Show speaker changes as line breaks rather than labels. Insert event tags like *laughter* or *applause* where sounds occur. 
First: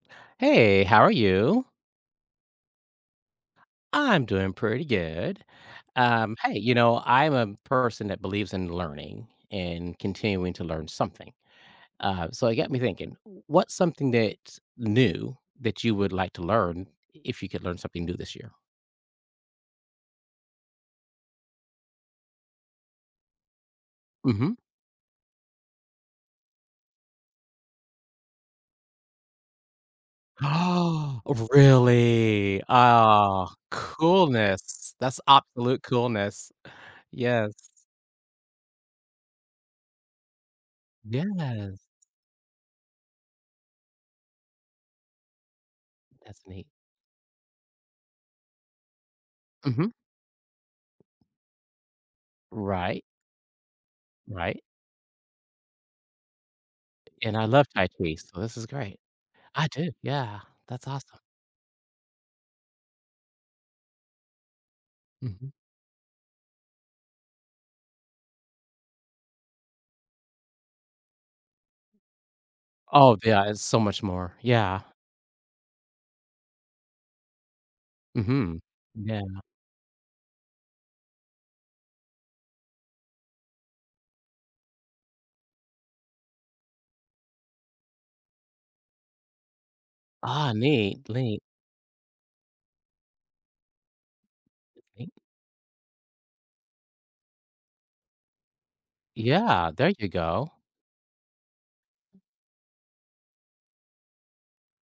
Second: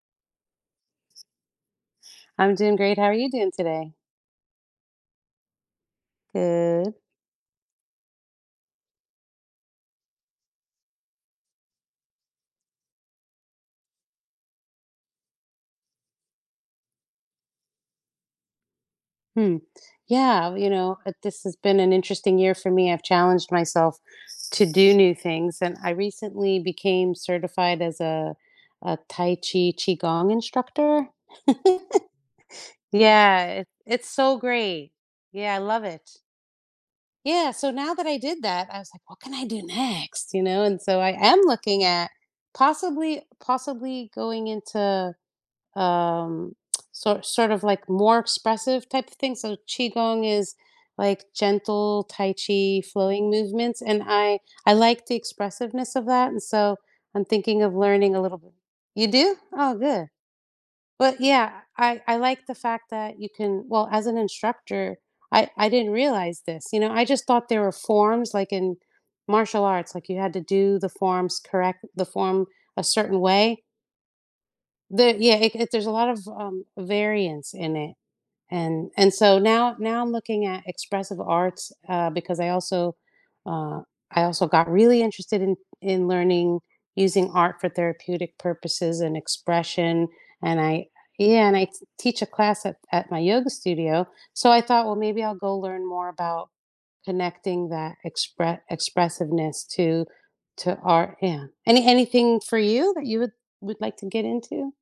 Hey, how are you?
I'm doing great. How are you doing today?
I'm doing pretty good. Um, hey, you
Good.
know, I'm a person that believes in learning and continuing to learn something. Uh, so it got me thinking, what's something that's new that you would like to learn, if you could learn something new this year?
Hmm, yeah, well, you know, uh, this has been an interesting year for me. I've challenged myself
Mhm.
to do new things and I recently became certified as a a Tai Chi Qigong instructor.
Ah, oh, really?
*chuckles*
Ah,
Yeah, i it's so great.
coolness. That's
Yeah, I
absolute
love it.
coolness,
Yeah.
yes.
So, now that I did that, I was like, "What can I do next?" You know, and so I am looking
Yes.
at possibly possibly going into,
That's
um,
neat.
sor sort of, like, more expressive type of thing. So
Mhm.
qigong is, like, gentle tai chi
Right.
flowing movements, and I
Right.
I like the expressiveness of that, and so I'm
And I
thinking
love
of
Tai
learning
Chi,
a little
so
bit.
this is great.
You do?
I
Oh,
do,
good.
yeah, that's awesome.
But, yeah, I I like the fact that you can well, as an instructor, I
Mhm.
I didn't realize this, you know, I just thought there were forms, like, in martial arts, like, you had to do the forms correct the form a
Oh,
certain
yeah, it's
way.
so much more, yeah.
There yeah, it it there's a lot of, um, variance in it,
Mhm,
and and so
yeah.
now now I'm looking at expressive arts, uh, because I also, uh, I also got really interested in in learning using art for therapeutic purposes and expression,
Ah,
and I
neat neat.
yeah, and I t teach a class at at my yoga studio, so I
You
thought, "Well,
think.
maybe I'll go learn more about connecting that expre expressiveness
Yeah, there
to
you go.
to art, yeah. Any anything for you that you would would like to get into?